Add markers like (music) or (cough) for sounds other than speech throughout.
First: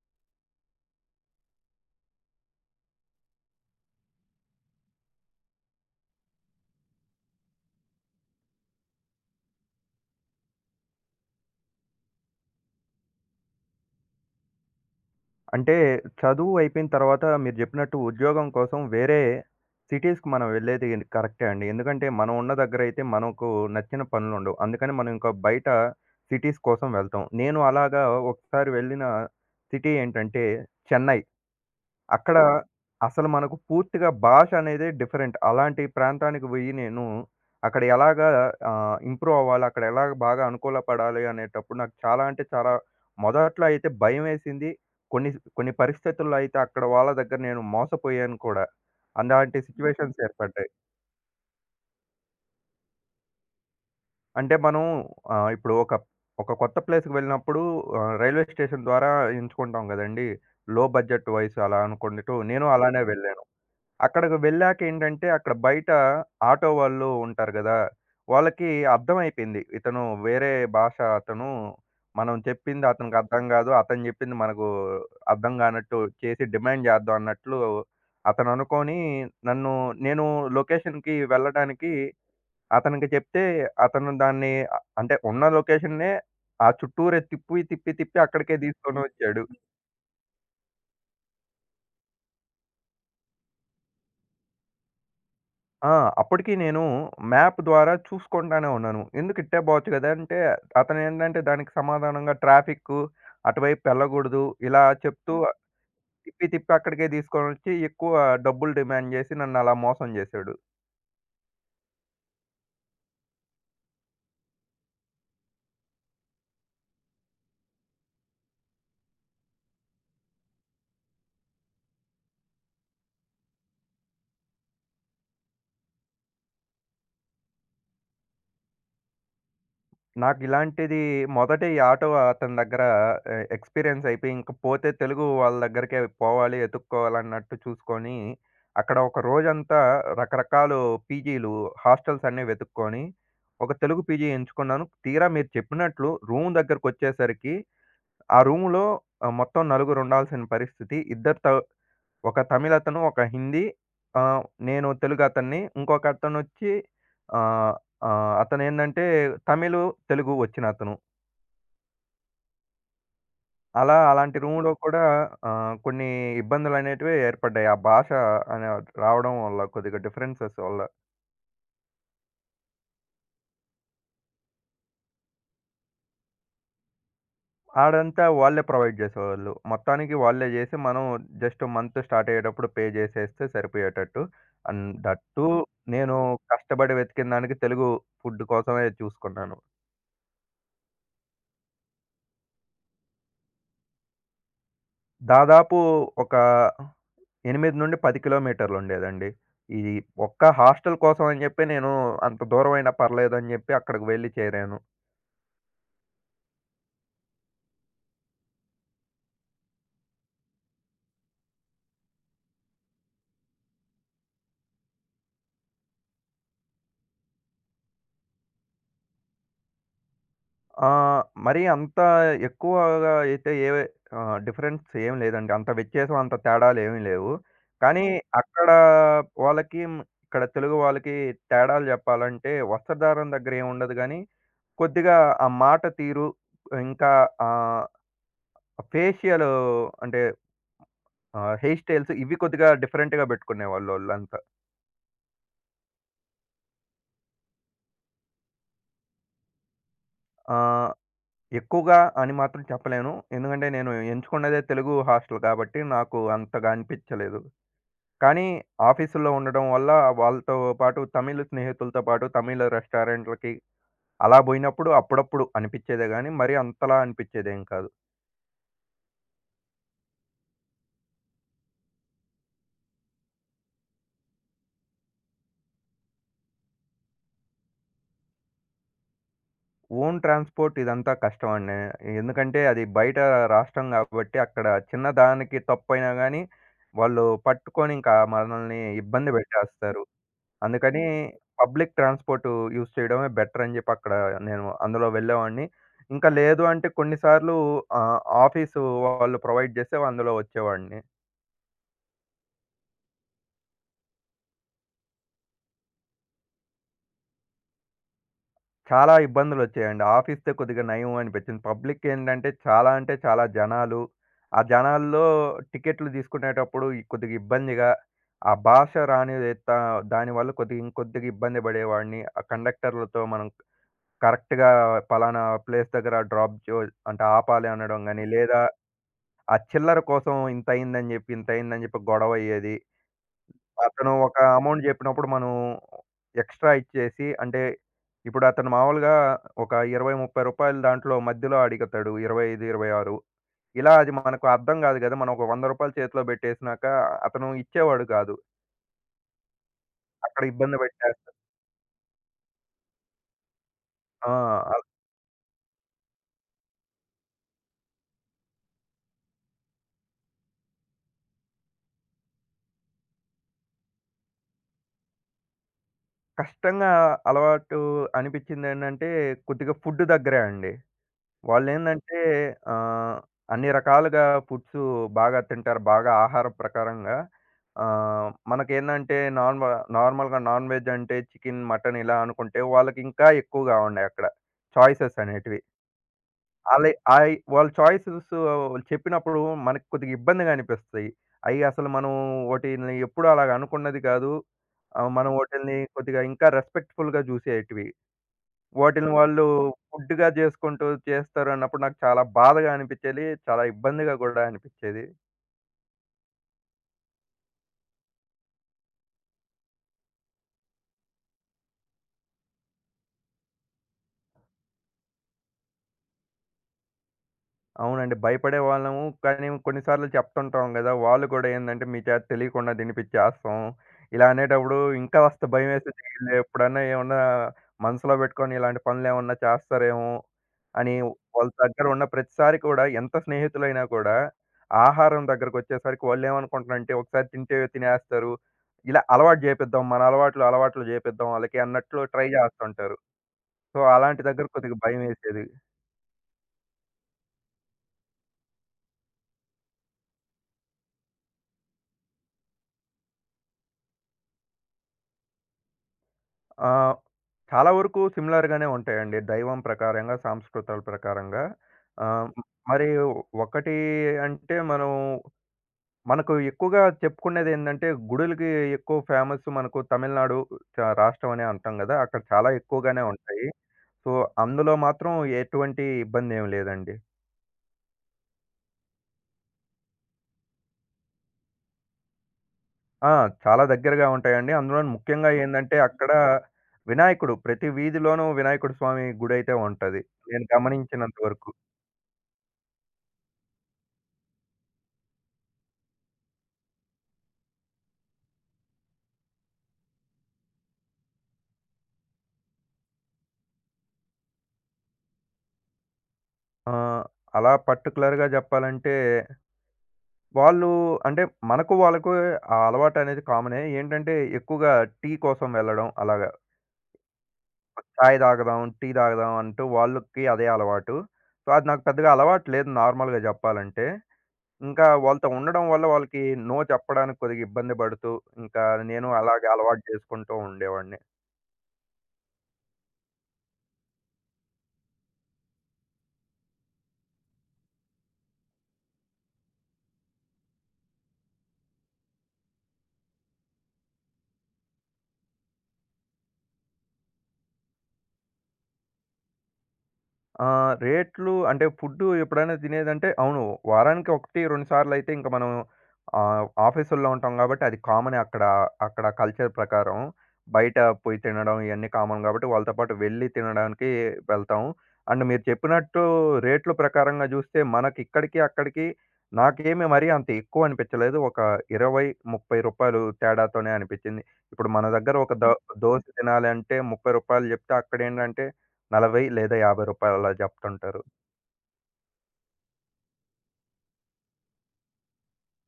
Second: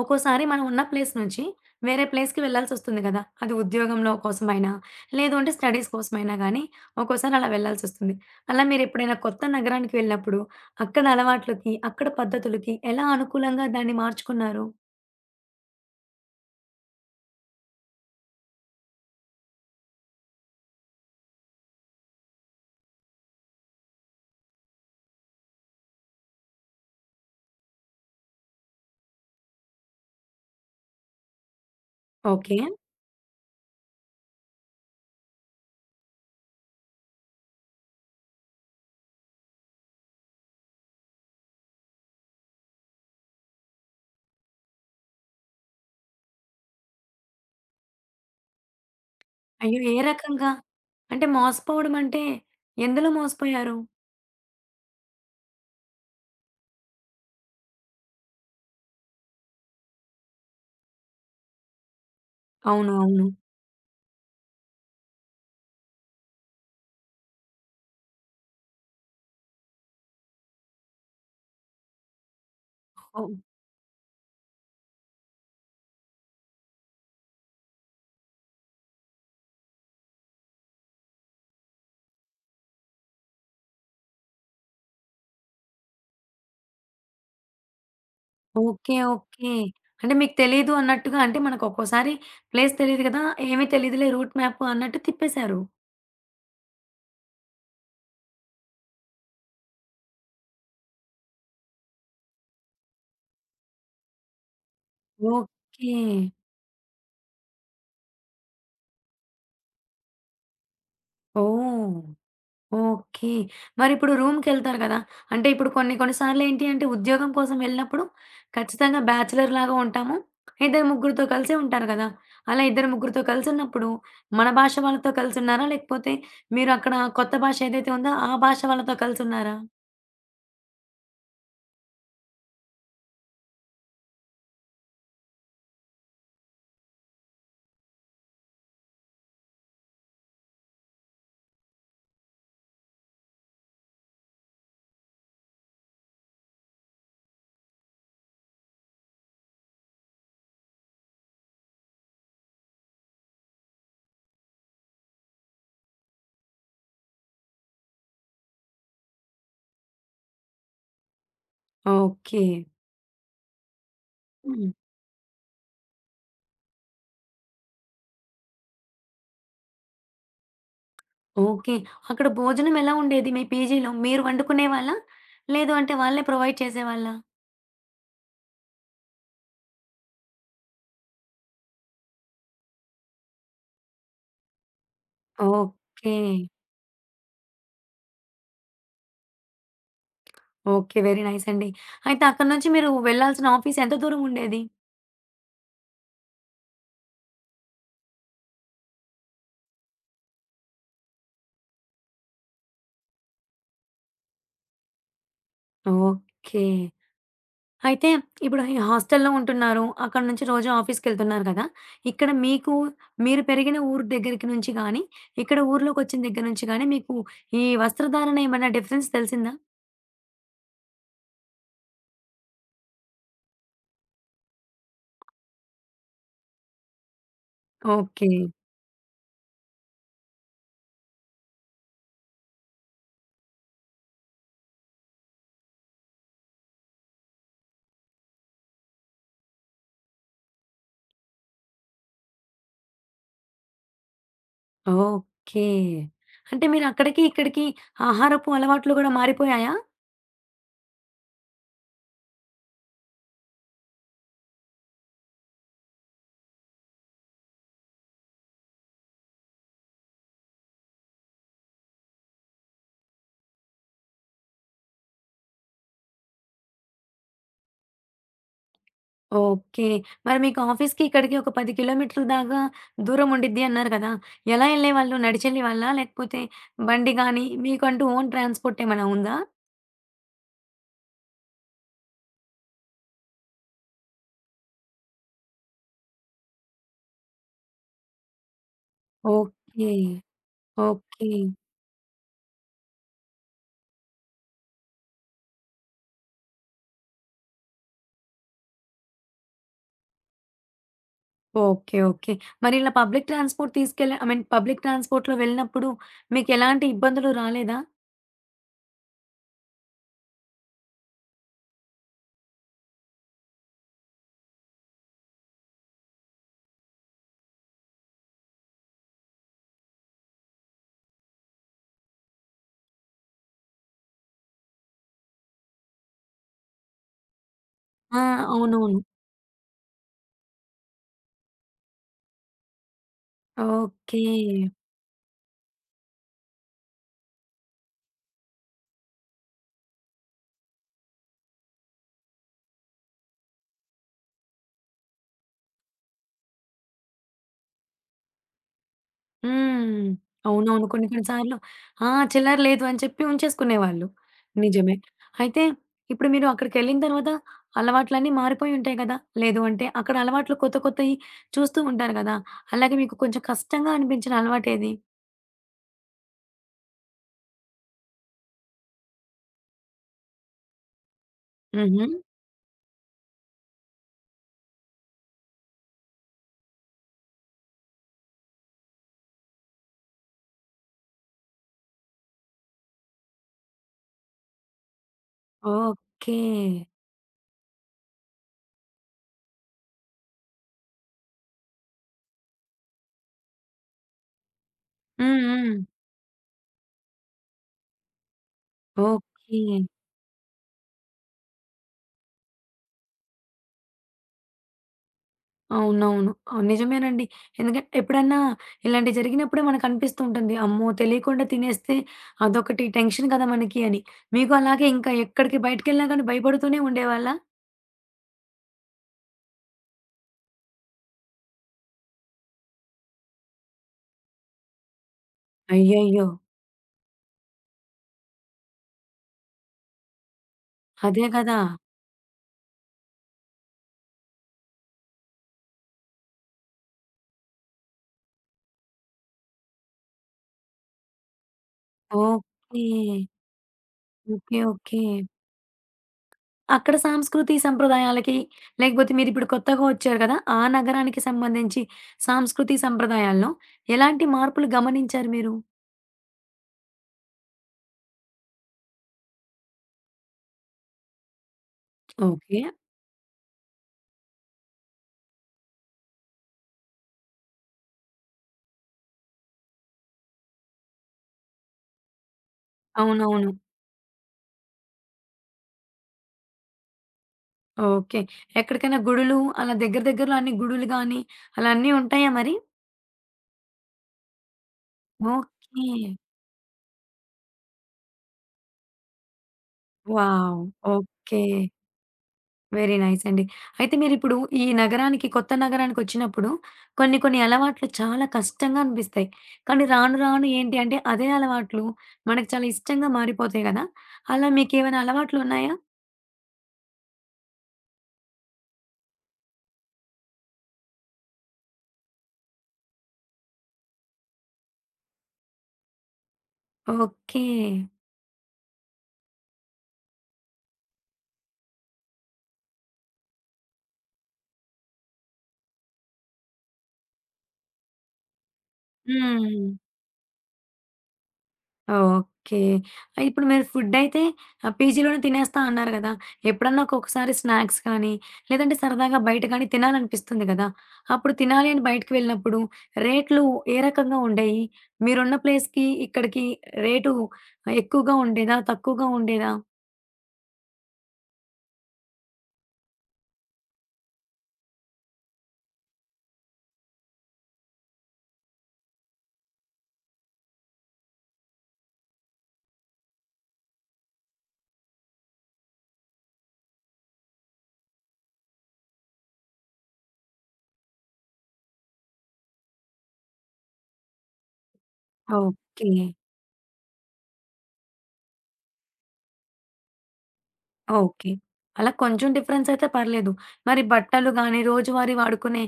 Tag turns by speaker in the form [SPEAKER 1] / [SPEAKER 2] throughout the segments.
[SPEAKER 1] ఒక్కోసారి మనం ఉన్న ప్లేస్ నుంచి వేరే ప్లేస్‌కి వెళ్ళాల్సొస్తుంది గదా! అది ఉద్యోగంలో కోసమైనా, లేదు అంటే స్టడీస్ కోసమైనా గానీ, ఒక్కోసారి అలా వెళ్ళాల్సొస్తుంది. అలా మీరెప్పుడైనా కొత్త నగరానికి వెళ్ళినప్పుడు, అక్కడ అలవాట్లకి, అక్కడ పద్ధతులకి ఎలా అనుకూలంగా దాన్ని మార్చుకున్నారు?
[SPEAKER 2] అంటే చదువు అయిపోయిన తర్వాత మీరు జెప్పినట్టు ఉద్యోగం కోసం వేరే సిటీస్‌కి మనం వెళ్ళేది కరెక్టే అండి. ఎందుకంటే మనం ఉన్న దగ్గరయితే మనకు నచ్చిన పనులుండవు. అందుకని మనం ఇంకా బయట సిటీస్ కోసం వెళ్తాం. నేను అలాగా ఒకసారి వెళ్ళిన సిటీ ఏంటంటే చెన్నై. అక్కడ
[SPEAKER 1] ఓకే.
[SPEAKER 2] అసలు మనకు పూర్తిగా భాష అనేదే డిఫరెంట్. అలాంటి ప్రాంతానికి పోయి నేను అక్కడ ఎలాగా ఇంప్రూవ్ అవ్వాలి? అక్కడ ఎలాగా బాగా అనుకూలపడాలి? అనేటప్పుడు నాకు చాలా అంటే చాలా మొదట్లో అయితే భయమేసింది. కొన్ని కొన్ని పరిస్థితుల్లో అయితే అక్కడ వాళ్ళ దగ్గర నేను మోసపోయాను కూడా. అలాంటి
[SPEAKER 1] అయ్యో! ఏ
[SPEAKER 2] సిట్యుయేషన్స్
[SPEAKER 1] రకంగా?
[SPEAKER 2] ఏర్పడ్డాయి.
[SPEAKER 1] అంటే మోసపోవడం అంటే ఎందులో మోసపోయారు?
[SPEAKER 2] అంటే మనం ఇప్పుడు ఒక ఒక కొత్త ప్లేస్‌కి వెళ్ళినప్పుడు రైల్వే స్టేషన్ ద్వారా ఎంచుకుంటాం గదండీ! లో బడ్జెట్ వైస్ అలా అనుకుంటూ నేను
[SPEAKER 1] అవును.
[SPEAKER 2] అలానే
[SPEAKER 1] అవును.
[SPEAKER 2] వెళ్ళాను. అక్కడకి వెళ్ళాక ఏంటంటే, అక్కడ బయట ఆటో వాళ్ళు ఉంటారు గదా! వాళ్ళకి అర్థమైపోయింది. ఇతను వేరే భాష అతను. మనం చెప్పింది అతనికి
[SPEAKER 1] ఓహ్!
[SPEAKER 2] అర్థం గాదు. అతను చెప్పింది మనకు అర్థం గానట్టు చేసి డిమాండ్ చేద్దాం అన్నట్లు అతను అనుకోని నన్ను నేను లొకేషన్‌కి వెళ్ళడానికి అతనికి చెప్తే, అతను దాన్ని అంటే ఉన్న లొకేషన్‌నే ఆ చుట్టూరే తిప్పి, తిప్పి, తిప్పి అక్కడికే
[SPEAKER 1] ఓకే.
[SPEAKER 2] తీసుకొనొచ్చాడు.
[SPEAKER 1] ఓకే. అంటే మీకు తెలీదు అన్నట్టుగా అంటే మనకు ఒక్కోసారి ప్లేస్ తెలీదు గదా! ఏమీ తెలీదులే రూట్ మ్యాప్ అన్నట్టు తిప్పేశారు.
[SPEAKER 2] ఆ! అప్పటికి నేను మ్యాప్ ద్వారా చూసుకుంటానే ఉన్నాను. ఎందుకు ఇట్టే పోవచ్చు కదా! అంటే అతనేంటంటే దానికి సమాధానంగా ట్రాఫిక్కు అటువైపు వెళ్ళకూడదు. ఇలా చెప్తూ.
[SPEAKER 1] ఓకే.
[SPEAKER 2] తిప్పి తిప్పి అక్కడికే తీసుకొనొచ్చి ఎక్కువ డబ్బులు డిమాండ్ చేసి నన్ను అలా మోసం చేశాడు.
[SPEAKER 1] ఓహ్! ఓకే. మరిప్పుడు రూమ్‌కెళ్తారు కదా! అంటే ఇప్పుడు కొన్ని కొన్ని సార్లేంటి అంటే ఉద్యోగం కోసం వెళ్ళినప్పుడు ఖచ్చితంగా బ్యాచిలర్‌లాగా ఉంటాము. ఇద్దరు ముగ్గురితో కలిసే ఉంటారు కదా! అలా ఇద్దరు ముగ్గురితో కలిసున్నప్పుడు మన భాష వాళ్ళతో కలిసున్నారా? లేకపోతే మీరక్కడ కొత్త భాష ఏదైతే ఉందో ఆ భాష వాళ్ళతో కలిసున్నారా?
[SPEAKER 2] నాకు ఇలాంటిది మొదట ఈ ఆటో అతని దగ్గర ఎక్స్‌పీరియన్స్ అయిపోయి ఇంక పోతే తెలుగు వాళ్ళ దగ్గరికే పోవాలి, ఎతుక్కోవాలన్నట్టు చూసుకొని, అక్కడ ఒక రోజంతా రకరకాలు పీజీలు, హాస్టల్స్ అన్నీ వెతుక్కొని, ఒక తెలుగు పీజీ ఎంచుకున్నాను. తీరా మీరు చెప్పినట్లు రూమ్ దగ్గరకొచ్చేసరికి, ఆ రూమ్‌లో మొత్తం నలుగురు ఉండాల్సిన పరిస్థితి. ఇద్దరు త ఒక తమిళతను, ఒక హిందీ, ఆహ్, నేను తెలుగతన్ని. ఇంకొకతనొచ్చి ఆహ్, ఆహ్, అతనేందంటే తమిళు, తెలుగు వచ్చినతను.
[SPEAKER 1] ఓకే.
[SPEAKER 2] అలా అలాంటి
[SPEAKER 1] హ్మ్.
[SPEAKER 2] రూమ్‌లో కూడా కొన్ని ఇబ్బందులనేటివి ఏర్పడ్డాయి. ఆ భాష అనే రావడం వల్ల కొద్దిగా డిఫరెన్సెస్ వల్ల.
[SPEAKER 1] ఓకే. అక్కడ భోజనం ఎలా ఉండేది మీ పీజీలో? మీరు వండుకునేవాళ్ళా? లేదు అంటే వాళ్ళే ప్రొవైడ్ చేసేవాళ్ళా?
[SPEAKER 2] ఆడంతా వాళ్ళే ప్రొవైడ్ జేసేవాళ్ళు. మొత్తానికి వాళ్ళే జేసి మనం జస్ట్ మంత్ స్టార్ట్ అయ్యేటప్పుడు పే జేసేస్తే సరిపోయేటట్టు. And that too
[SPEAKER 1] okay.
[SPEAKER 2] నేను కష్టపడి వెతికిన దానికి తెలుగు ఫుడ్ కోసమే చూసుకున్నాను.
[SPEAKER 1] ఓకే. వెరీ నైస్ అండి. అయితే అక్కడి నుంచి మీరు వెళ్ళాల్సిన ఆఫీస్ ఎంత దూరం ఉండేది?
[SPEAKER 2] దాదాపు ఒక 8-10 కిలోమీటర్లుండేదండి. ఇది ఒక్క హాస్టల్ కోసం అని చెప్పి నేను అంత దూరమైనా పర్లేదని చెప్పి అక్కడికి వెళ్లి చేరాను.
[SPEAKER 1] ఓకే. అయితే ఇప్పుడు ఈ హాస్టల్‌లో ఉంటున్నారు. అక్కడి నుంచి రోజు ఆఫీస్‌కెళ్తున్నారు కదా! ఇక్కడ మీకు మీరు పెరిగిన ఊరు దగ్గరికి నుంచి గాని, ఇక్కడ ఊర్లోకొచ్చిన దగ్గర నుంచి గాని మీకు ఈ వస్త్రధారణ ఏమన్నా డిఫరెన్స్ తెలిసిందా?
[SPEAKER 2] మరీ అంత ఎక్కువగా అయితే ఏ డిఫరెన్స్ ఏం లేదండి. అంత వ్యత్యాసం, అంత తేడాలేమి లేవు. కానీ
[SPEAKER 1] ఓకే.
[SPEAKER 2] అక్కడ వాళ్ళకి, ఇక్కడ తెలుగు వాళ్ళకి తేడాలు చెప్పాలంటే వస్త్రధారణ దగ్గర ఏముండదు గానీ, కొద్దిగా ఆ మాట తీరు, ఇంకా ఆహ్, ఫేషియల్ అంటే హెయిర్ స్టైల్స్ ఇవి కొద్దిగా డిఫరెంట్‌గా బెట్టుకునేవాళ్ళు ఓళ్ళంతా.
[SPEAKER 1] ఓకే. అంటే మీరు అక్కడికి, ఇక్కడికి ఆహారపు అలవాట్లు గూడా మారిపోయాయా?
[SPEAKER 2] ఆహ్, ఎక్కువగా అని మాత్రం చెప్పలేను. ఎందుకంటే నేను ఎంచుకున్నదే తెలుగు హాస్టల్ కాబట్టి నాకు అంతగా అనిపిచ్చలేదు. కానీ ఆఫీసుల్లో ఉండడం వల్ల వాళ్ళతో పాటు తమిళ్ స్నేహితులతో పాటు తమిళ్ రెస్టారెంట్‌లకి అలా బోయినప్పుడు అప్పుడప్పుడు అనిపిచ్చేదే గానీ మరీ అంతలా అనిపిచ్చేదేం కాదు.
[SPEAKER 1] ఓకే. మరి మీకు ఆఫీస్‌కి, ఇక్కడికి ఒక 10 కిలోమీటర్ల దాకా దూరం ఉండిద్ది అన్నారు కదా! ఎలా ఎళ్ళేవాళ్ళు? నడిచెళ్ళేవాళ్ళా? లేకపోతే బండి గానీ, మీకంటూ ఓన్ ట్రాన్స్‌పోర్ట్ ఏమైనా ఉందా?
[SPEAKER 2] ఓన్ ట్రాన్స్‌పోర్ట్ ఇదంతా కష్టం అండి. ఎందుకంటే అది బయట రాష్ట్రం గాబట్టి అక్కడ చిన్న దానికి తప్పైనా గానీ, వాళ్ళు పట్టుకొని ఇంకా మనల్ని ఇబ్బంది
[SPEAKER 1] ఓకే.
[SPEAKER 2] బెట్టేస్తారు. అందుకని
[SPEAKER 1] ఓకే.
[SPEAKER 2] పబ్లిక్ ట్రాన్స్‌పోర్ట్ యూజ్ చేయడమే బెటర్ అని జెప్పి అక్కడ నేను అందులో వెళ్ళేవాడిని. ఇంకా లేదు అంటే కొన్ని సార్లు ఆహ్, ఆఫీసు వాళ్ళు ప్రొవైడ్ జేస్తే అందులో వచ్చేవాడిని.
[SPEAKER 1] ఓకే. ఓకే. మరి ఇలా పబ్లిక్ ట్రాన్స్‌పోర్ట్ తీసుకెళ్ళి ఐ మీన్ పబ్లిక్ ట్రాన్స్‌పోర్ట్‌లో వెళ్ళినప్పుడు మీకెలాంటి ఇబ్బందులు రాలేదా?
[SPEAKER 2] చాలా ఇబ్బందులొచ్చాయండి. ఆఫీస్‌దే కొద్దిగా నయం అనిపించింది. పబ్లిక్ ఏంటంటే చాలా అంటే చాలా జనాలు. ఆ జనాల్లో టికెట్లు తీసుకునేటప్పుడు ఈ కొద్దిగా ఇబ్బందిగా ఆ భాష రానిదే త దానివల్ల కొద్దిగా ఇంకొద్దిగా ఇబ్బంది పడేవాడిని. ఆ కండక్టర్లతో మనం కరెక్ట్‌గా పలానా ప్లేస్ దగ్గర డ్రాప్ చో అంటే ఆపాలి అనడం
[SPEAKER 1] ఆ!
[SPEAKER 2] గాని, లేదా
[SPEAKER 1] అవునవును.
[SPEAKER 2] ఆ చిల్లర కోసం ఇంతయిందని చెప్పి, ఇంతయిందని చెప్పి గొడవ అయ్యేది. అతను
[SPEAKER 1] ఓకే.
[SPEAKER 2] ఒక అమౌంట్ జెప్పినప్పుడు మనం ఎక్స్‌ట్రా ఇచ్చేసి అంటే, ఇప్పుడు అతను మామూలుగా ఒక రూ. 20, 30 దాంట్లో మధ్యలో అడుగుతాడు. 25, 26 ఇలా అది మనకు అర్థం గాదు గదా! మనం ఒక రూ. 100 చేతిలో బెట్టేసినాక అతను ఇచ్చేవాడు కాదు.
[SPEAKER 1] హ్మ్.
[SPEAKER 2] అక్కడ ఇబ్బంది
[SPEAKER 1] అవునవును. కొన్ని కొన్ని
[SPEAKER 2] బెట్టేస్తా.
[SPEAKER 1] సార్లు ఆ! చిల్లర లేదు అని చెప్పి ఉంచేసుకునేవాళ్ళు.
[SPEAKER 2] ఆ!
[SPEAKER 1] నిజమే. అయితే ఇప్పుడు మీరు అక్కడికెళ్ళిన తర్వాత అలవాట్లన్నీ మారిపోయి ఉంటాయి కదా! లేదు అంటే అక్కడ అలవాట్లు కొత్త కొత్తయి చూస్తూ ఉంటారు కదా! అలాగే మీకు కొంచెం కష్టంగా అనిపించిన అలవాటేది?
[SPEAKER 2] కష్టంగా అలవాటు అనిపిచ్చిందేంటంటే కొద్దిగా ఫుడ్ దగ్గరే అండి.
[SPEAKER 1] హుహు.
[SPEAKER 2] వాళ్ళేందంటే ఆహ్, అన్ని రకాలుగా ఫుడ్సు బాగా తింటారు. బాగా ఆహార ప్రకారంగా మనకేందంటే నార్మల్‌గా నాన్ వెజ్ అంటే చికెన్, మటన్ ఇలా అనుకుంటే వాళ్ళకింకా ఎక్కువగా ఉండాయి అక్కడ చాయిసెస్ అనేటివి.
[SPEAKER 1] ఓకే.
[SPEAKER 2] ఆళ్ళయి ఆయి వాళ్ళ చాయిసెస్ చెప్పినప్పుడు మనకు కొద్దిగా ఇబ్బందిగా అనిపిస్తాయి. అయి అసలు మనం వాటిని ఎప్పుడు అలాగ అనుకున్నది కాదు. మనం
[SPEAKER 1] హ్మ్. హ్మ్.
[SPEAKER 2] వాటిల్ని కొద్దిగా ఇంకా రెస్పెక్ట్‌ఫుల్‌గా జూసేటివి. వాటిల్ని వాళ్ళు
[SPEAKER 1] ఓకే.
[SPEAKER 2] ఫుడ్‌గా జేసుకుంటూ చేస్తారన్నప్పుడు నాకు చాలా బాధగా అనిపిచ్చేది. చాలా ఇబ్బందిగా గూడా అనిపిచ్చేది.
[SPEAKER 1] అవునవును. అవును. నిజమేనండి. ఎందుకంటే ఎప్పుడన్నా ఇలాంటివి జరిగినప్పుడే మనకనిపిస్తూ ఉంటుంది. అమ్మో! తెలియకుండా తినేస్తే అదొకటి టెన్షన్ కదా మనకి అని. మీకు అలాగే ఇంకా ఎక్కడికి బయటికెళ్ళినా గాని భయపడుతూనే ఉండేవాళ్ళా?
[SPEAKER 2] అవునండి. భయపడేవాళ్ళము. కానీ కొన్నిసార్లు చెప్తుంటాం గదా! వాళ్ళు కూడా ఏందంటే, మీ చేత తెలియకుండా తినిపిచ్చేస్తాం. ఇలా అనేటప్పుడు ఇంకా కాస్త భయమేస్తది. వీళ్ళు
[SPEAKER 1] అయ్యయ్యో!
[SPEAKER 2] (laughs) ఎప్పుడన్నా ఏమన్నా మనసులో పెట్టుకొని ఇలాంటి పనులేమన్నా చేస్తారేమో అని
[SPEAKER 1] అదే
[SPEAKER 2] వాళ్ళ
[SPEAKER 1] కదా!
[SPEAKER 2] దగ్గర ఉన్న ప్రతిసారి కూడా ఎంత స్నేహితులైనా కూడా ఆహారం దగ్గరకొచ్చేసరికి వాళ్ళేమనుకుంటున్నారంటే, ఒకసారి తింటే తినేస్తారు. ఇలా అలవాటు జేపిద్దాం. మన అలవాట్లు జేపిద్దాం ఆళ్ళకి అన్నట్లు ట్రై
[SPEAKER 1] ఓకే.
[SPEAKER 2] జేస్తుంటారు. సో, అలాంటి దగ్గర
[SPEAKER 1] ఓకే.
[SPEAKER 2] కొద్దిగా
[SPEAKER 1] ఓకే.
[SPEAKER 2] భయమేసేది.
[SPEAKER 1] అక్కడ సాంస్కృతి సంప్రదాయాలకి లేకపోతే మీరిప్పుడు కొత్తగా వచ్చారు కదా! ఆ నగరానికి సంబంధించి సాంస్కృతి సంప్రదాయాల్లో ఎలాంటి మార్పులు గమనించారు మీరు?
[SPEAKER 2] ఆహ్, చాలా వరకు సిమిలర్‌గానే ఉంటాయండి. దైవం ప్రకారంగా, సాంస్కృతాల ప్రకారంగా. ఆహ్, హ్మ్.
[SPEAKER 1] ఓకే.
[SPEAKER 2] మరి ఒకటి అంటే మనం మనకు ఎక్కువగా చెప్పుకునేదేందంటే, గుడులకి ఎక్కువ ఫేమస్ మనకు తమిళనాడు రాష్ట్రం అనే అంటాం గదా! అక్కడ చాలా ఎక్కువగానే ఉంటాయి.
[SPEAKER 1] అవునవును.
[SPEAKER 2] సో, అందులో మాత్రం ఎటువంటి ఇబ్బందేమి లేదండి.
[SPEAKER 1] ఓకే. ఎక్కడికైనా గుడులు అలా దగ్గర దగ్గరలో అన్ని గుడులు గాని, అలా అన్నీ ఉంటాయా మరి?
[SPEAKER 2] ఆ! చాలా దగ్గరగా ఉంటాయండి. అందులోను ముఖ్యంగా ఏందంటే,
[SPEAKER 1] ఓకే.
[SPEAKER 2] అక్కడ వినాయకుడు ప్రతి వీధిలోనూ వినాయకుడు స్వామి గుడైతే ఉంటది. నేను
[SPEAKER 1] వావ్!
[SPEAKER 2] గమనించినంత
[SPEAKER 1] ఓకే.
[SPEAKER 2] వరకు.
[SPEAKER 1] వెరీ నైస్ అండి. అయితే మీరిప్పుడు ఈ నగరానికి, కొత్త నగరానికొచ్చినప్పుడు కొన్ని కొన్ని అలవాట్లు చాలా కష్టంగా అనిపిస్తాయి. కానీ రాను రాను ఏంటి అంటే అదే అలవాట్లు మనకు చాలా ఇష్టంగా మారిపోతాయి గదా! అలా మీకేమైనా అలవాట్లున్నాయా?
[SPEAKER 2] ఆ! అలా పర్టిక్యులర్‌గా జెప్పాలంటే, వాళ్ళు అంటే మనకు వాళ్ళకు ఆ అలవాటనేది కామనే. ఏంటంటే ఎక్కువగా టీ కోసం వెళ్ళడం అలాగా.
[SPEAKER 1] ఓకే.
[SPEAKER 2] చాయ్ తాగుదాం, టీ తాగుదాం అంటూ వాళ్ళకి అదే అలవాటు. సో, అది నాకు పెద్దగా అలవాటు లేదు నార్మల్‌గా జెప్పాలంటే. ఇంకా వాళ్ళతో ఉండడం వల్ల వాళ్ళకి నో చెప్పడానికి కొద్దిగా ఇబ్బంది పడుతూ, ఇంకా నేను అలాగే
[SPEAKER 1] హ్మ్.
[SPEAKER 2] అలవాటు చేసుకుంటూ ఉండేవాడిని.
[SPEAKER 1] ఓకే. ఇప్పుడు మీరు ఫుడ్డయితే పీజీలోనే తినేస్తా అన్నారు గదా! ఎప్పుడన్నా ఒక్కొక్కసారి స్నాక్స్ కానీ, లేదంటే సరదాగా బయట కానీ తినాలనిపిస్తుంది గదా! అప్పుడు తినాలి అని బయటకి వెళ్ళినప్పుడు రేట్లు ఏ రకంగా ఉండేయి? మీరున్న ప్లేస్‌కి, ఇక్కడికి రేటు ఎక్కువగా ఉండేదా? తక్కువగా ఉండేదా?
[SPEAKER 2] ఆ! రేట్లు అంటే ఫుడ్డు ఎప్పుడైనా తినేదంటే అవును. వారానికి 1, 2 సార్లయితే ఇంక మనం ఆఫీసుల్లో ఉంటాం కాబట్టి అది కామనే అక్కడ. అక్కడ కల్చర్ ప్రకారం. బయట పోయి తినడం ఇయన్నీ కామన్ కాబట్టి వాళ్ళతో పాటు వెళ్ళి తినడానికి వెళ్తాం. అండ్ మీరు చెప్పినట్టు రేట్లు ప్రకారంగా జూస్తే మనకిక్కడికి, అక్కడికి నాకేమి మరీ అంత ఎక్కువ అనిపిచ్చలేదు. ఒక రూ. 20, 30 తేడాతోనే అనిపిచ్చింది. ఇప్పుడు మన దగ్గర ఒక
[SPEAKER 1] ఓకే.
[SPEAKER 2] దోస తినాలంటే రూ. 30 చెప్తే అక్కడేంటంటే 40 లేదా రూ. 50 అలా జెప్తుంటారు.
[SPEAKER 1] ఓకే. అలా కొంచెం డిఫరెన్సయితే పర్లేదు. మరి బట్టలు గానీ, రోజువారీ వాడుకునే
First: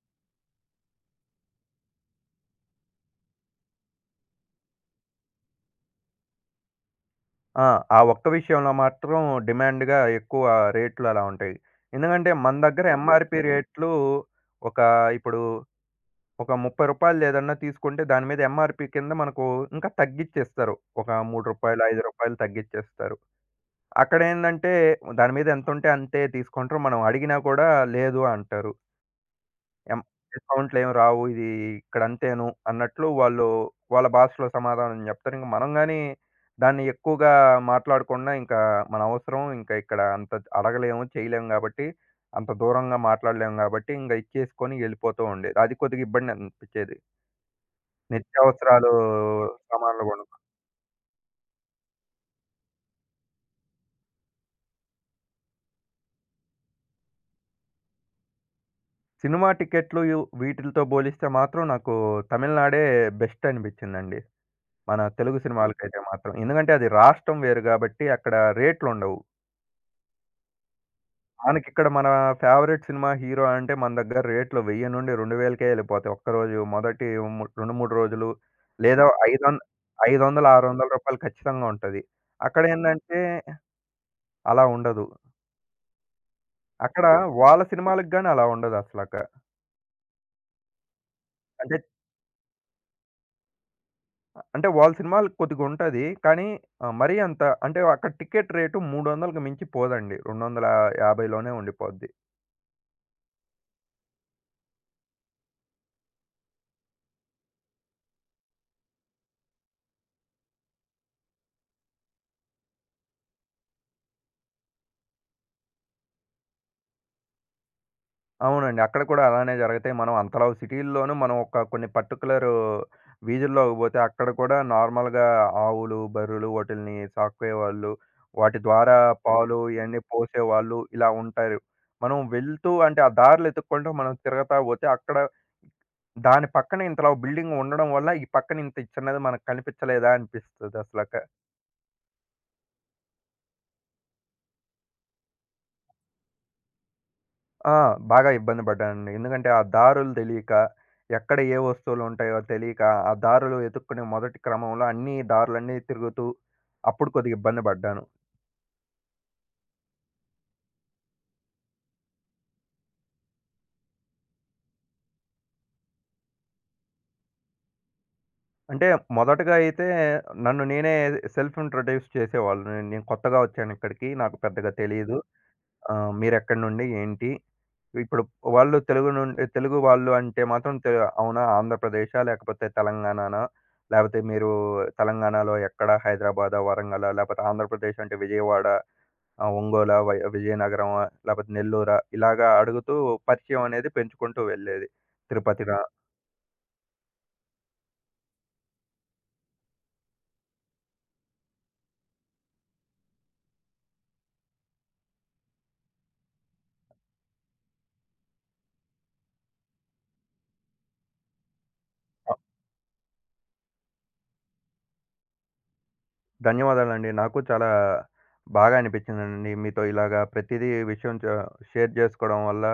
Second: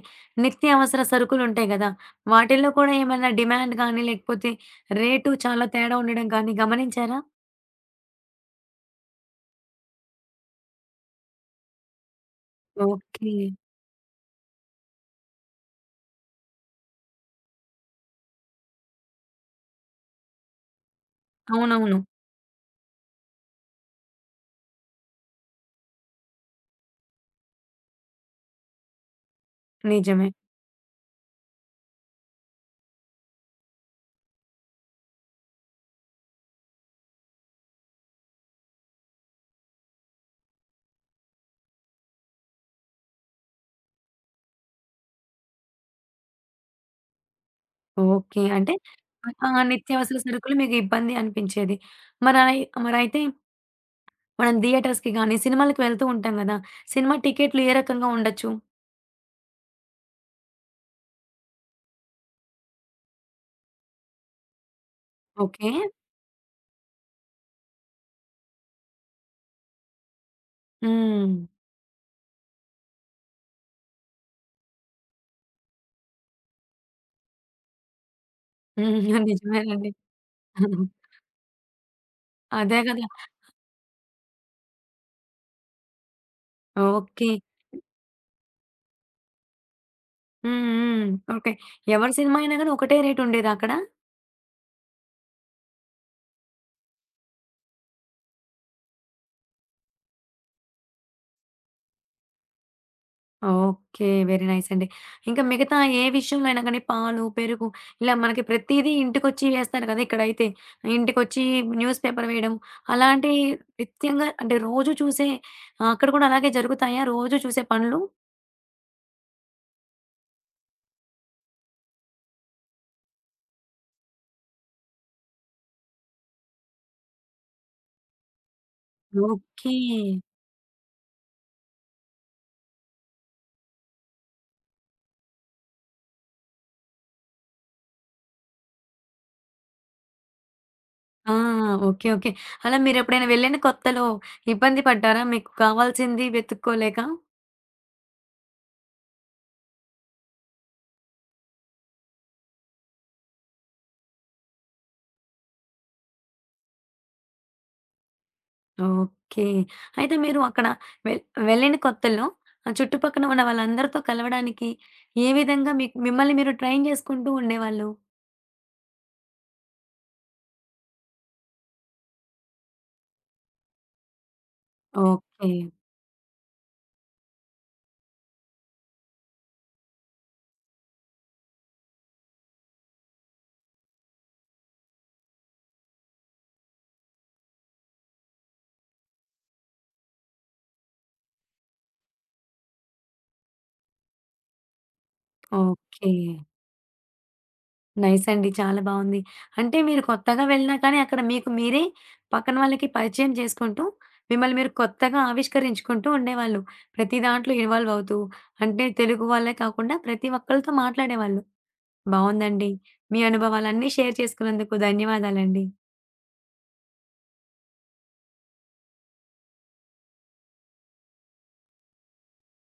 [SPEAKER 1] నిత్యావసర సరుకులుంటాయి గదా! వాటిల్లో కూడా ఏమన్నా డిమాండ్ గానీ, లేకపోతే రేటు చాలా తేడా ఉండడం కానీ గమనించారా?
[SPEAKER 2] ఆ! ఆ ఒక్క విషయంలో మాత్రం డిమాండ్‌గా ఎక్కువ రేట్లు అలా ఉంటాయి. ఎందుకంటే మన దగ్గర
[SPEAKER 1] ఓకే.
[SPEAKER 2] ఎంఆర్‌పీ రేట్లు ఒక ఇప్పుడు ఒక రూ. 30 ఏదన్నా తీసుకుంటే దాని మీద ఎంఆర్‌పీ కింద మనకు ఇంకా తగ్గిచ్చేస్తారు. ఒక రూ. 3, రూ.
[SPEAKER 1] అవునవును.
[SPEAKER 2] 5 తగ్గిచ్చేస్తారు. అక్కడేందంటే దాని మీద ఎంతుంటే అంతే తీసుకుంటారు. మనం అడిగినా కూడా లేదు అంటారు. ఎం
[SPEAKER 1] నిజమే.
[SPEAKER 2] డిస్కౌంట్లు ఏమి రావు. ఇది ఇక్కడంతేను అన్నట్లు వాళ్ళు వాళ్ళ భాషలో సమాధానం జెప్తారు. ఇంక మనం గాని దాన్ని ఎక్కువగా మాట్లాడకుండా ఇంకా మన అవసరం ఇంకా ఇక్కడ అంత అడగలేము, చేయలేము గాబట్టి, అంత దూరంగా మాట్లాడలేము గాబట్టి, ఇంగ ఇచ్చేసుకొని ఎళ్ళిపోతూ ఉండేది. అది కొద్దిగా ఇబ్బంది అనిపిచ్చేది.
[SPEAKER 1] ఓకే. అంటే
[SPEAKER 2] నిత్యావసరాలు
[SPEAKER 1] ఆ!
[SPEAKER 2] సామాన్లు
[SPEAKER 1] నిత్యావసర
[SPEAKER 2] గొను
[SPEAKER 1] సరుకులు మీకు ఇబ్బంది అనిపించేది. మరయి మరయితే మనం థియేటర్స్‌కి గానీ, సినిమాలకి వెళ్తూ ఉంటాం గదా! సినిమా టికెట్లు ఏ రకంగా ఉండొచ్చు?
[SPEAKER 2] సినిమా టికెట్లు యు వీటిలతో బోలిస్తే మాత్రం నాకు తమిళనాడే బెస్ట్ అనిపిచ్చిందండి. మన తెలుగు
[SPEAKER 1] ఓకే.
[SPEAKER 2] సినిమాలకైతే మాత్రం. ఎందుకంటే అది రాష్ట్రం వేరు గాబట్టి అక్కడ రేట్లుండవు.
[SPEAKER 1] హ్మ్.
[SPEAKER 2] మనకిక్కడ మన ఫేవరెట్ సినిమా హీరో అంటే మన దగ్గర రేట్లు 1000 నుండి 2000కే ఎళ్ళిపోతాయి. ఒక్కరోజు మొదటి 2, 3 రోజులు లేదా
[SPEAKER 1] హ్మ్.
[SPEAKER 2] ఐదొం రూ.
[SPEAKER 1] నిజమేనండి.
[SPEAKER 2] 500, 600 ఖచ్చితంగా ఉంటది.
[SPEAKER 1] అదే గదా!
[SPEAKER 2] అక్కడేందంటే అలా ఉండదు. అక్కడ
[SPEAKER 1] ఓకే.
[SPEAKER 2] వాళ్ళ సినిమాలకు గాని అలా ఉండదసలక.
[SPEAKER 1] హ్మ్. హ్మ్. ఓకే.
[SPEAKER 2] అంటే
[SPEAKER 1] ఎవరి సినిమా అయినా గాని ఒకటే రేట్ ఉండేదా అక్కడ?
[SPEAKER 2] అంటే వాళ్ళ సినిమాలు కొద్దిగుంటది. కానీ మరీ అంత అంటే అక్కడ టికెట్ రేటు 300కి మించి పోదండి. 250లోనే ఉండిపోద్ది.
[SPEAKER 1] ఓకే. వెరీ నైస్ అండి. ఇంకా మిగతా ఏ విషయంలో అయినా గాని పాలు, పెరుగు ఇలా మనకి ప్రతీదీ ఇంటికొచ్చి వేస్తారు కదా! ఇక్కడైతే. ఇంటికొచ్చి న్యూస్ పేపర్ వేయడం అలాంటి నిత్యంగా అంటే రోజు చూసే అక్కడ కూడా అలాగే జరుగుతాయా? రోజు చూసే పనులు?
[SPEAKER 2] అవునండి. అక్కడ కూడా అలానే జరుగుతాయి. మనం అంతలా సిటీల్లోనూ మనం ఒక కొన్ని పర్టిక్యులర్ వీధుల్లోకి పోతే అక్కడ కూడా నార్మల్‌గా ఆవులు, బర్రెలు వాటిల్ని సాకేవాళ్ళు, వాటి ద్వారా పాలు
[SPEAKER 1] ఓకే.
[SPEAKER 2] ఇయన్నీ పోసేవాళ్ళు ఇలా ఉంటారు. మనం వెళ్తూ అంటే ఆ దారులు ఎతుక్కుంటూ మనం తిరగతా పోతే అక్కడ దాని పక్కన ఇంతలా బిల్డింగ్ ఉండడం వల్ల ఈ పక్కన ఇంత చిన్నది మనకు కనిపించలేదా అనిపిస్తదసలక.
[SPEAKER 1] ఆ! ఓకే. ఓకే. అలా మీరెప్పుడైనా వెళ్ళిన కొత్తలో ఇబ్బంది పడ్డారా? మీకు కావాల్సింది వెతుక్కోలేక?
[SPEAKER 2] ఆ! బాగా ఇబ్బంది పడ్డానండి. ఎందుకంటే ఆ దారులు తెలీక, ఎక్కడ ఏ వస్తువులుంటాయో తెలియక, ఆ దారులు వెతుక్కునే మొదటి క్రమంలో అన్నీ దారులన్నీ తిరుగుతూ, అప్పుడు కొద్దిగా ఇబ్బంది పడ్డాను.
[SPEAKER 1] ఓకే. అయితే మీరు అక్కడ వెల్ వెళ్ళిన కొత్తల్లో ఆ చుట్టుపక్కన ఉన్న వాళ్ళందరితో కలవడానికి ఏ విధంగా మీకు మిమ్మల్ని మీరు ట్రైన్ చేసుకుంటూ ఉండేవాళ్ళు?
[SPEAKER 2] అంటే మొదటగా అయితే నన్ను నేనే సెల్ఫ్ ఇంట్రొడ్యూస్ చేసేవాళ్ళు. నేను కొత్తగా వచ్చాను ఇక్కడికి. నాకు పెద్దగా తెలీదు.
[SPEAKER 1] ఓకే.
[SPEAKER 2] ఆ! మీరెక్కడి నుండి? ఏంటి? ఇప్పుడు వాళ్ళు తెలుగు నుండి తెలుగు వాళ్ళు అంటే మాత్రం అవునా ఆంధ్రప్రదేశా? లేకపోతే తెలంగాణనా? లేపోతే మీరు తెలంగాణలో ఎక్కడ? హైదరాబాదా? వరంగలా? లేపోతే ఆంధ్రప్రదేశ్ అంటే విజయవాడ, ఒంగోలా? విజయనగరమా? లేపోతే నెల్లూరా? ఇలాగా అడుగుతూ పరిచయం అనేది పెంచుకుంటూ వెళ్ళేది. తిరుపతిరా?
[SPEAKER 1] ఓకే. నైస్ అండి. చాలా బావుంది. అంటే మీరు కొత్తగా వెళ్ళినా కానీ అక్కడ మీకు మీరే పక్కన వాళ్ళకి పరిచయం చేసుకుంటూ, మిమ్మల్ని మీరు కొత్తగా ఆవిష్కరించుకుంటూ ఉండేవాళ్ళు. ప్రతి దాంట్లో ఇన్వాల్వ్ అవుతూ, అంటే తెలుగు వాళ్ళే కాకుండా ప్రతి ఒక్కళ్ళతో మాట్లాడేవాళ్ళు. బావుందండి. మీ అనుభవాలన్నీ షేర్ చేసుకున్నందుకు ధన్యవాదాలండి.
[SPEAKER 2] ధన్యవాదాలండి. నాకు చాలా బాగా అనిపించిందండి. మీతో ఇలాగా ప్రతిదీ విషయం షేర్ చేసుకోవడం వల్ల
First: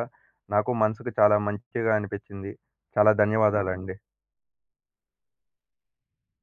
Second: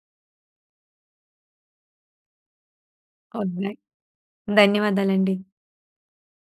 [SPEAKER 2] నాకు మనసుకు చాలా మంచిగా అనిపించింది. చాలా
[SPEAKER 1] అవునా!
[SPEAKER 2] ధన్యవాదాలండి.
[SPEAKER 1] ధన్యవాదాలండి.